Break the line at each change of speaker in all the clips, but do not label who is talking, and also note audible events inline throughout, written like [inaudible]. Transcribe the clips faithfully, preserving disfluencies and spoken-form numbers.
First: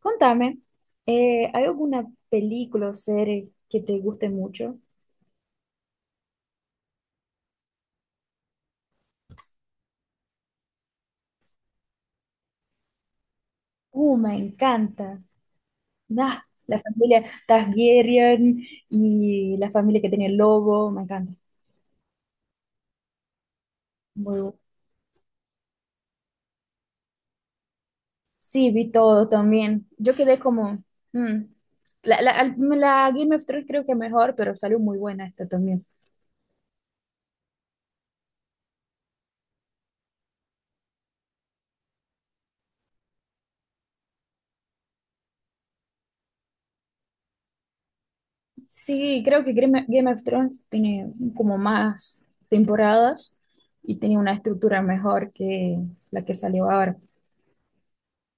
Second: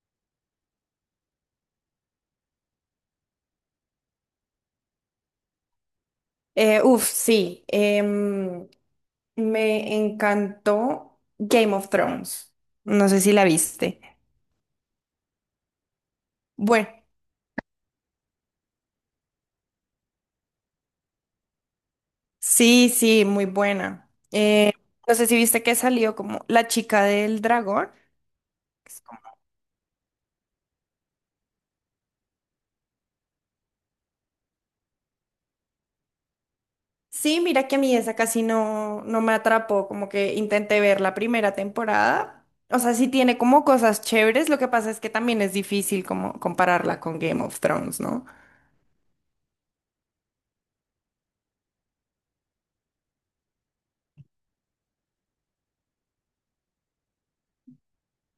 Contame, eh, ¿hay alguna película o serie que te guste mucho?
Eh, uf, sí. Em, me encantó Game of Thrones. No sé si la viste.
Uh, me encanta. Nah, la
Bueno,
familia Targaryen y la familia que tenía el lobo, me encanta.
sí, sí, muy buena.
Muy bu-
No sé si viste que salió como La chica del dragón.
Sí, vi
Es como-
todo también. Yo quedé como... mm. La, la- al- la Game of Thrones creo que mejor, pero salió muy buena esta también.
sí, mira que a mí esa casi no, no me atrapó, como que intenté ver la primera temporada. O sea, sí tiene como cosas chéveres, lo que pasa es que también es difícil como compararla con Game of Thrones, ¿no?
Sí, creo que Game Game of Thrones tiene como más temporadas y tiene una estructura mejor que la que salió ahora.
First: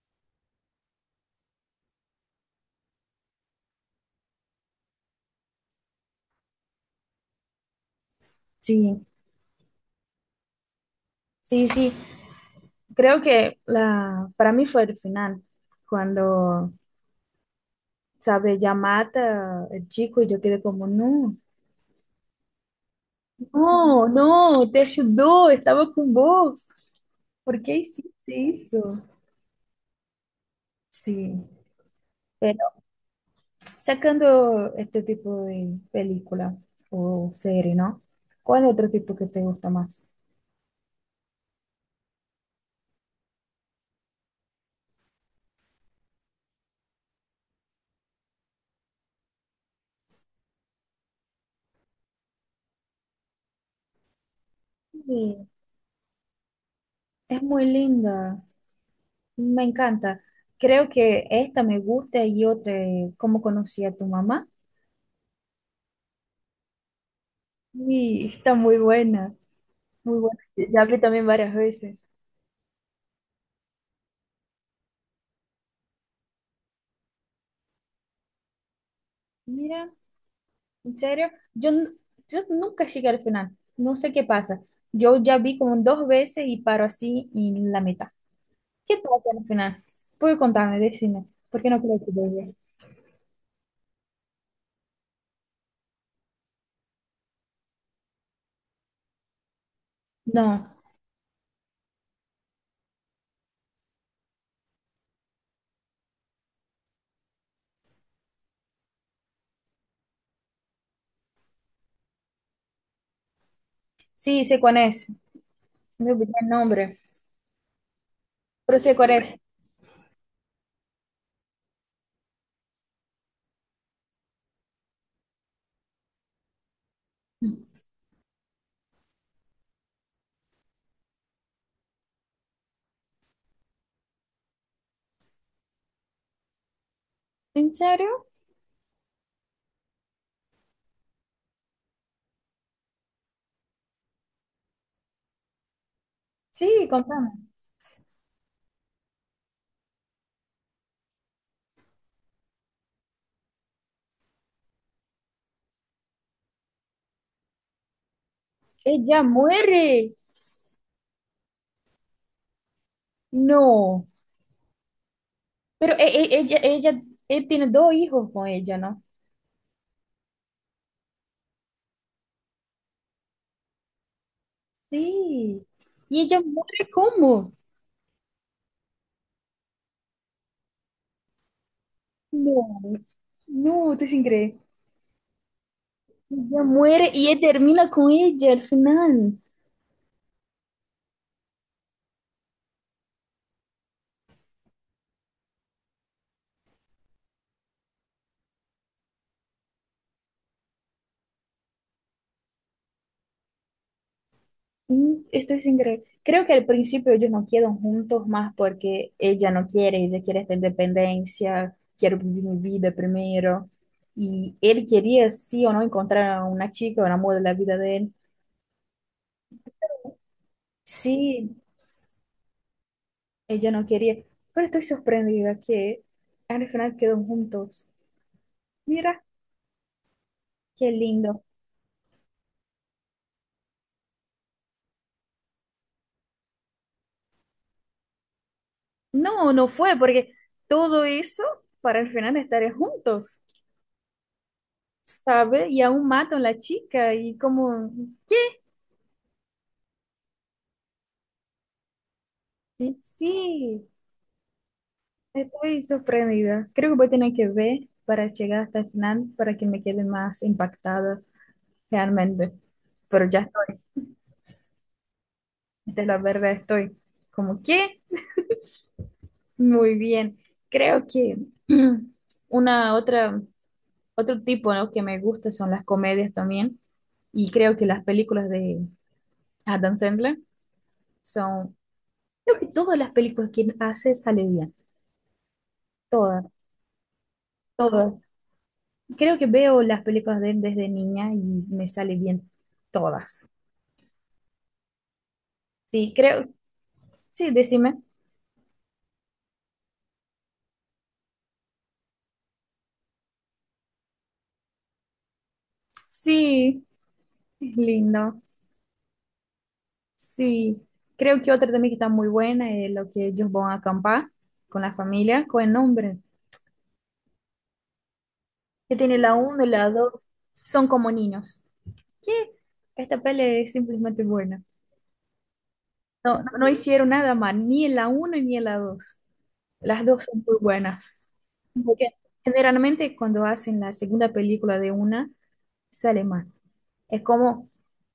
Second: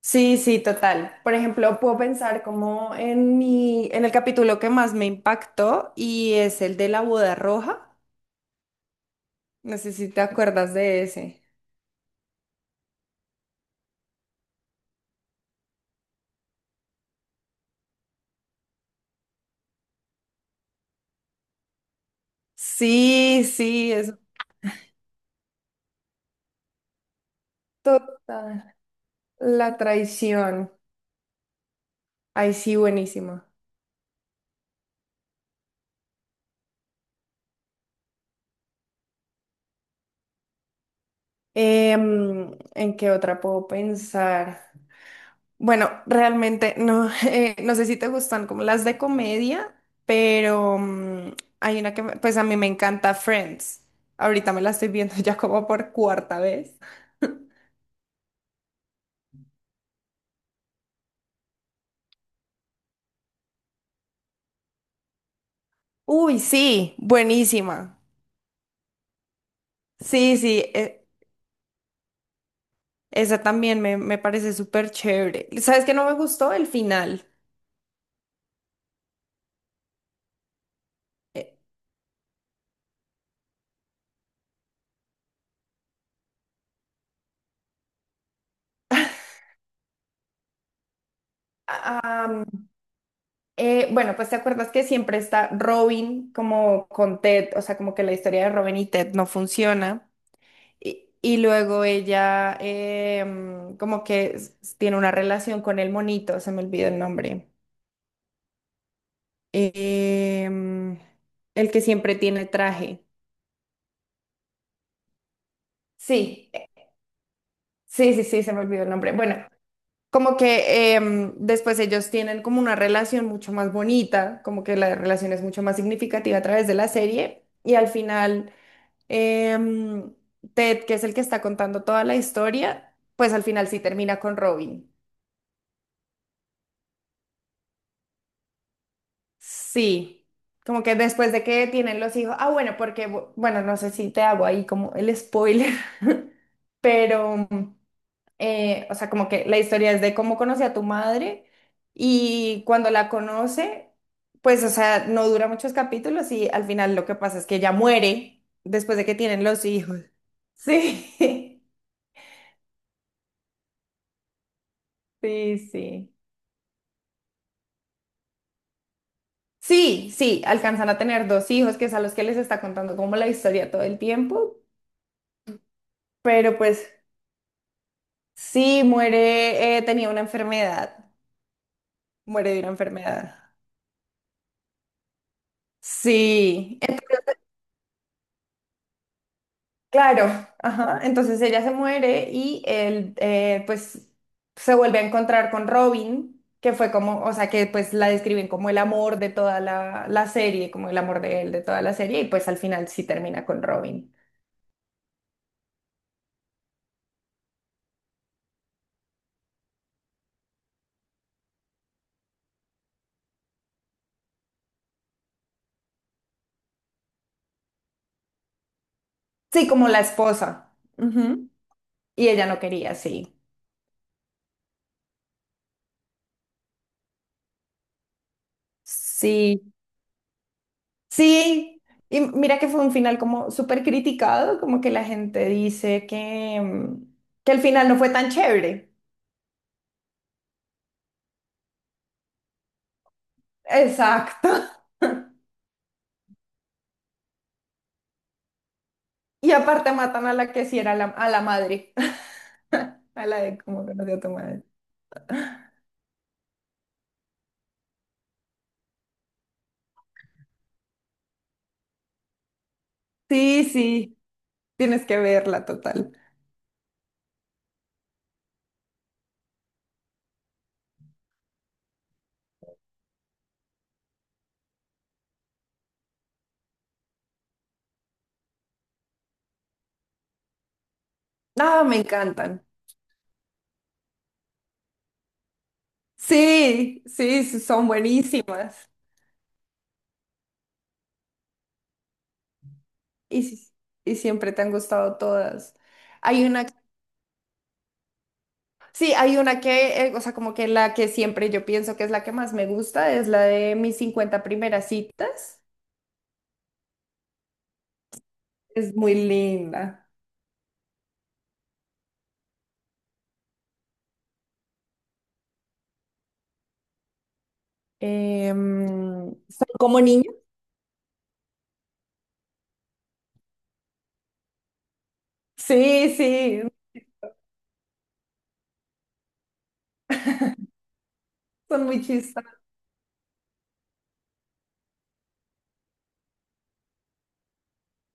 Sí, sí, total. Por ejemplo, puedo pensar como en mi, en el capítulo que más me impactó y es el de la boda roja.
Sí.
No sé si te acuerdas de ese.
Sí, sí, creo que la, para mí fue el final, cuando, sabe, ya mata el chico y yo quedé como, no,
Sí, sí,
no,
es
no, te ayudó, estaba con vos, ¿por qué hiciste
total.
eso?
La traición.
Sí,
Ay,
pero
sí, buenísimo.
sacando este tipo de película o serie, ¿no? ¿Cuál otro tipo que te gusta más?
Em, ¿en qué otra puedo pensar? Bueno, realmente no, [laughs] eh, no sé si te gustan como las de comedia, pero mm, hay una que, me- pues a mí me encanta Friends. Ahorita me la estoy viendo [laughs] ya
Sí.
como por cuarta vez.
Es muy linda, me encanta. Creo que esta me gusta y otra, eh, ¿Cómo conocí a tu mamá?
Uy, sí, buenísima.
Sí, está muy buena, muy
Sí,
buena.
sí,
Ya vi
e-
también varias veces.
esa también me, me parece súper chévere. ¿Sabes qué no me gustó? El final.
Mira, en serio,
Eh,
yo, n- yo nunca llegué al final, no sé qué pasa. Yo ya vi como dos veces y paro así en la mitad. ¿Qué pasa al final? Puedes contarme, decime, por qué no creo que lo
ah,
haya.
eh, bueno, pues te acuerdas que siempre está Robin como con Ted, o sea, como que la historia de Robin y Ted no funciona.
No,
Y, y luego ella em, como que s- tiene una relación con el monito, se me olvidó el nombre. Em, el que siempre tiene traje.
sí, sé cuál es, me olvidé el
Sí, eh,
nombre,
sí, sí, sí, se me
pero
olvidó el
sé cuál
nombre.
es.
Bueno, como que em, después ellos tienen como una relación mucho más bonita, como que la relación es mucho más significativa a través de la serie. Y al final, em, Ted, que es el que está contando toda la historia, pues al final sí termina con Robin.
¿En serio?
Sí, como que después de que tienen los hijos, ah, bueno, porque, bu- bueno, no sé si te hago ahí como el spoiler, [laughs]
Sí, contame.
pero, eh, o sea, como que la historia es de cómo conocí a tu madre y cuando la conoce, pues, o sea, no dura muchos capítulos y al final lo que pasa es que ella muere después de que
Ella
tienen los hijos.
muere.
Sí, [laughs]
No.
sí,
Pero e-
sí.
e- ella, ella, él tiene dos hijos con ella, ¿no?
Sí, sí, alcanzan a tener dos hijos, que es a los que les está contando como la historia todo el tiempo,
Sí. Y ella
pero
muere,
pues...
¿cómo?
Sí, muere, eh, tenía una enfermedad, muere de una
No.
enfermedad.
No, estoy sin creer. Ella
Sí, en-
muere y él termina con ella al final.
claro, ajá. Entonces ella se muere y él eh, pues se vuelve a encontrar con Robin, que fue como, o sea, que pues la describen como el amor de toda la, la serie, como el amor de él de toda la serie, y pues al final sí termina con Robin.
Mm, estoy sin creer. Creo que al principio ellos no quedan juntos más porque ella no quiere, ella quiere esta independencia, quiero vivir mi vida primero. Y él quería, sí o no, encontrar a una chica, un amor de la vida de él.
Sí, como la esposa. Ujú.
Sí,
Y ella no quería, sí.
ella no quería, pero estoy sorprendida que al final quedó juntos. Mira,
Sí,
qué lindo.
sí. Y mira que fue un final como súper criticado, como que la gente dice que, mm, que el final no fue tan chévere.
No, no fue, porque todo eso para al final estar juntos,
Exacto. [laughs]
¿sabe? Y aún matan a la chica y como, ¿qué?
Y aparte matan a la que sí era la, a la madre,
Y
[laughs] a la de cómo
sí,
conocí a tu madre.
estoy sorprendida. Creo que voy a tener que ver para llegar hasta el final para que me quede más impactada realmente. Pero ya
Sí,
estoy,
sí, tienes que verla
de
total.
la verdad estoy como, ¿qué? Muy bien. Creo que [clears throat] una otra otro tipo, ¿no?, que me gusta son las comedias también, y creo que las películas de Adam Sandler son,
Ah, me
creo
encantan.
que todas las películas que hace sale bien, todas,
Sí, sí, sí, son
todas.
buenísimas.
Creo que veo las películas de él desde niña y me sale bien
Y,
todas.
sí- y siempre te han gustado todas.
Sí,
Hay
creo,
una
sí, decime.
sí, hay una que, eh, o sea, como que la que siempre yo pienso que es la que más me gusta, es la de mis cincuenta primeras citas.
Sí, es lindo.
Es muy linda.
Sí. Creo que otra también que está muy buena es lo que ellos van a acampar con la familia, con el nombre,
Em,
que tiene la uno y
son
la
como
dos,
niños.
son como niños. Que esta peli es simplemente buena.
Sí,
No, no,
sí,
no hicieron nada mal, ni en la uno ni en la dos. Las dos son muy buenas.
son muy
Porque
chistas.
generalmente cuando hacen la segunda película de una, sale mal. Es como,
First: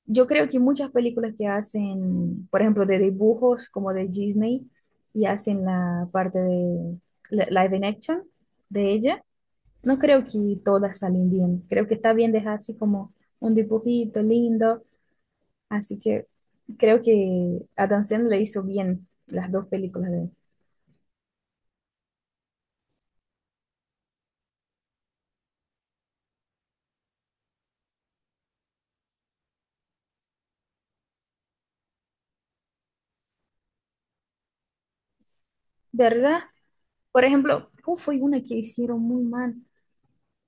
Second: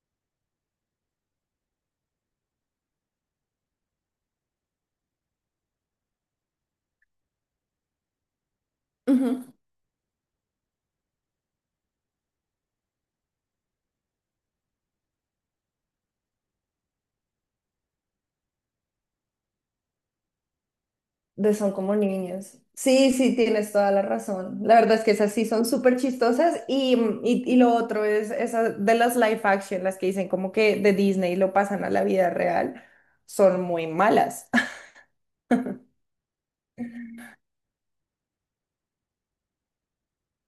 yo creo que muchas películas que hacen, por ejemplo, de dibujos como de Disney, y hacen la parte de la- live in action de ella,
Ujú,
no creo que todas salen bien. Creo que está bien dejar así como un dibujito lindo. Así que creo que Adam Sandler hizo bien las dos películas de él.
de son como niños. Sí, sí, tienes toda la razón. La verdad es que esas sí son súper chistosas y, mm, y, y lo otro es esas de las live action, las que dicen como que de Disney lo pasan a la vida real, son muy malas.
¿Verdad? Por ejemplo, ¿cómo fue una que hicieron muy mal?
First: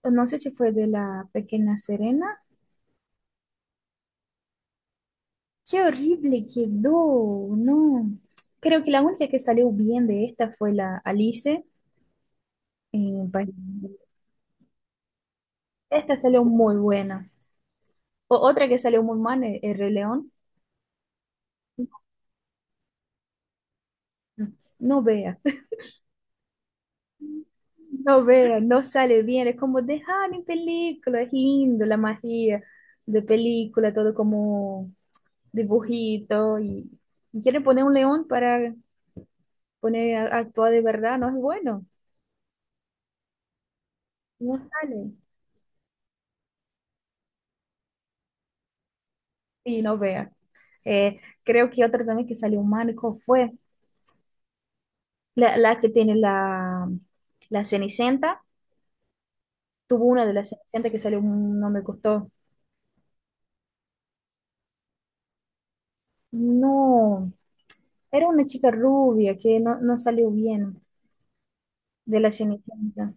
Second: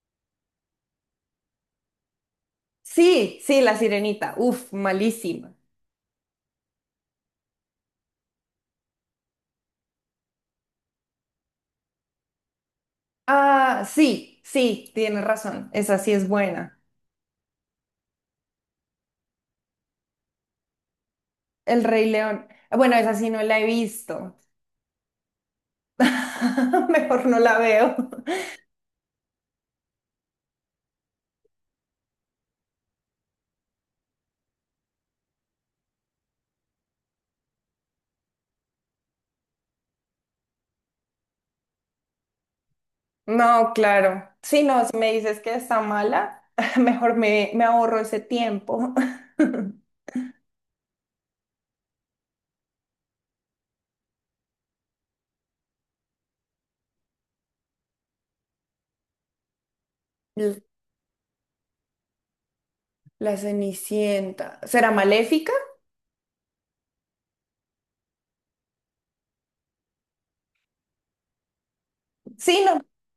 No sé si fue de la Pequeña Serena.
Sí, sí, La Sirenita. Uf, malísima.
Qué horrible quedó, no. Creo que la única que salió bien de esta fue la Alice en País de
Ah,
Maravillas.
sí, sí, tienes razón. Esa sí
Esta
es
salió muy
buena.
buena. O- otra que salió muy mal, el, el Rey León.
El Rey León. Bueno, esa sí no la he visto.
No, no vea.
[laughs] Mejor no la veo.
No vean, no sale bien, es como dejar en película, es lindo la magia de película, todo como dibujito, y, y quieren poner un león para poner a, actuar de verdad, no es bueno,
No, claro.
no
Sí, no, si me
sale.
dices que está mala, [laughs] mejor me, me ahorro ese tiempo. [laughs]
Y no vea. Eh, creo que otra también que salió mal, ¿cuál fue la, la que tiene la, la Cenicienta, tuvo una de las
L-
Cenicienta que salió, mm, no me gustó.
La Cenicienta. ¿Será maléfica?
No, era una chica rubia que no, no salió bien de la
Sí, no.
Cenicienta.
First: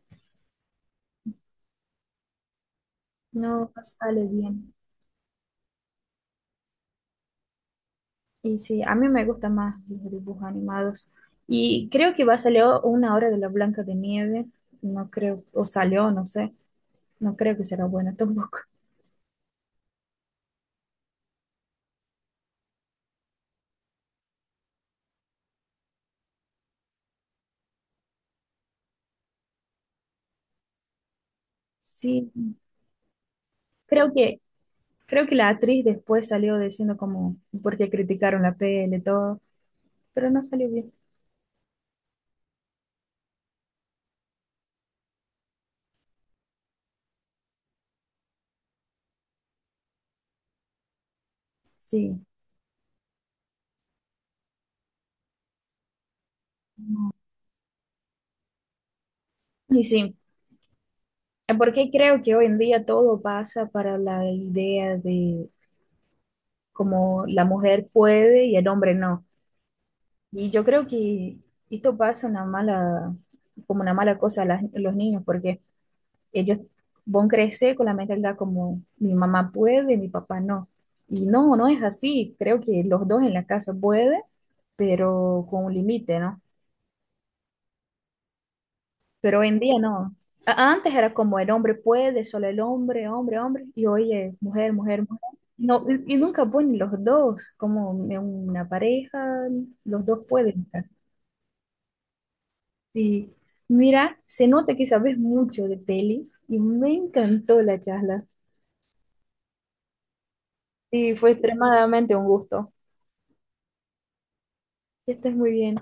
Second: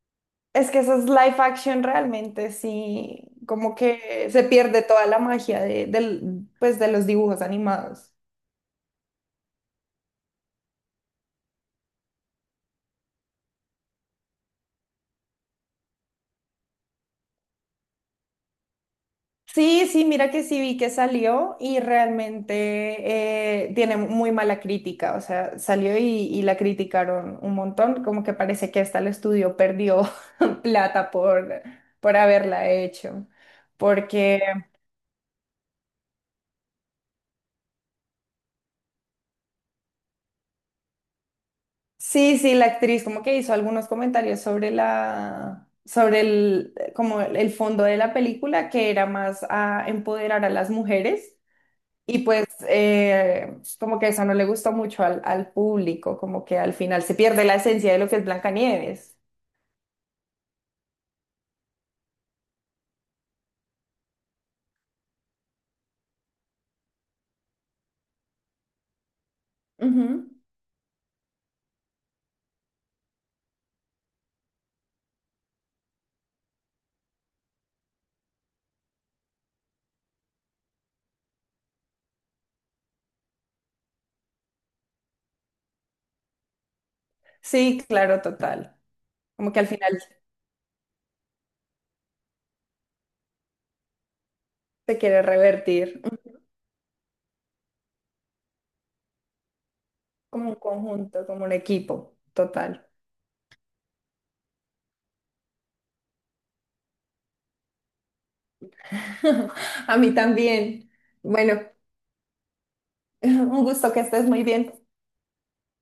Es que esas live action realmente sí,
No,
como
no sale
que se
bien.
pierde toda la magia de, del, pues, de los dibujos animados.
Y sí, a mí me gustan más los dibujos animados. Y creo que va a salir una hora de la Blanca de Nieve. No creo, o salió, no sé. No creo que será buena tampoco. [laughs]
Sí, sí, mira que sí vi que salió y realmente eh, tiene muy mala crítica, o sea, salió y, y la criticaron un montón, como que parece que hasta el estudio perdió [laughs] plata por, por
Sí,
haberla hecho,
creo que,
porque
creo que la actriz después salió diciendo como porque criticaron la peli y todo, pero no salió bien.
sí, sí, la actriz como que hizo algunos comentarios sobre la, sobre el, como el fondo de la película, que era más a empoderar a las mujeres.
Sí,
Y pues eh, pues, como que eso no le gustó mucho al, al público, como que al final
no.
se pierde la esencia de lo que es Blancanieves.
Y sí, porque creo que hoy en día todo pasa para la idea de como la mujer puede y el hombre no.
Ujú.
Y yo creo que esto pasa una mala, como una mala cosa a las- a los niños, porque ellos van a crecer con la mentalidad como mi mamá puede, mi papá no. Y no, no es así. Creo que los dos en la casa pueden, pero con un límite, ¿no?
Sí, claro, total.
Pero hoy
Como
en
que al
día
final
no. A- Antes era como el hombre puede, solo el hombre, hombre, hombre, y hoy es mujer,
se
mujer, mujer.
quiere
No,
revertir
y y
ujú,
nunca ponen los dos como en una pareja, los dos
como un
pueden, ¿no?
conjunto, como un equipo, total.
Sí. Mira, se nota que sabes mucho de peli y me encantó la charla.
[laughs] A mí también.
Sí, fue
Bueno,
extremadamente un gusto.
[laughs] un gusto que estés muy bien.
Que estés muy bien.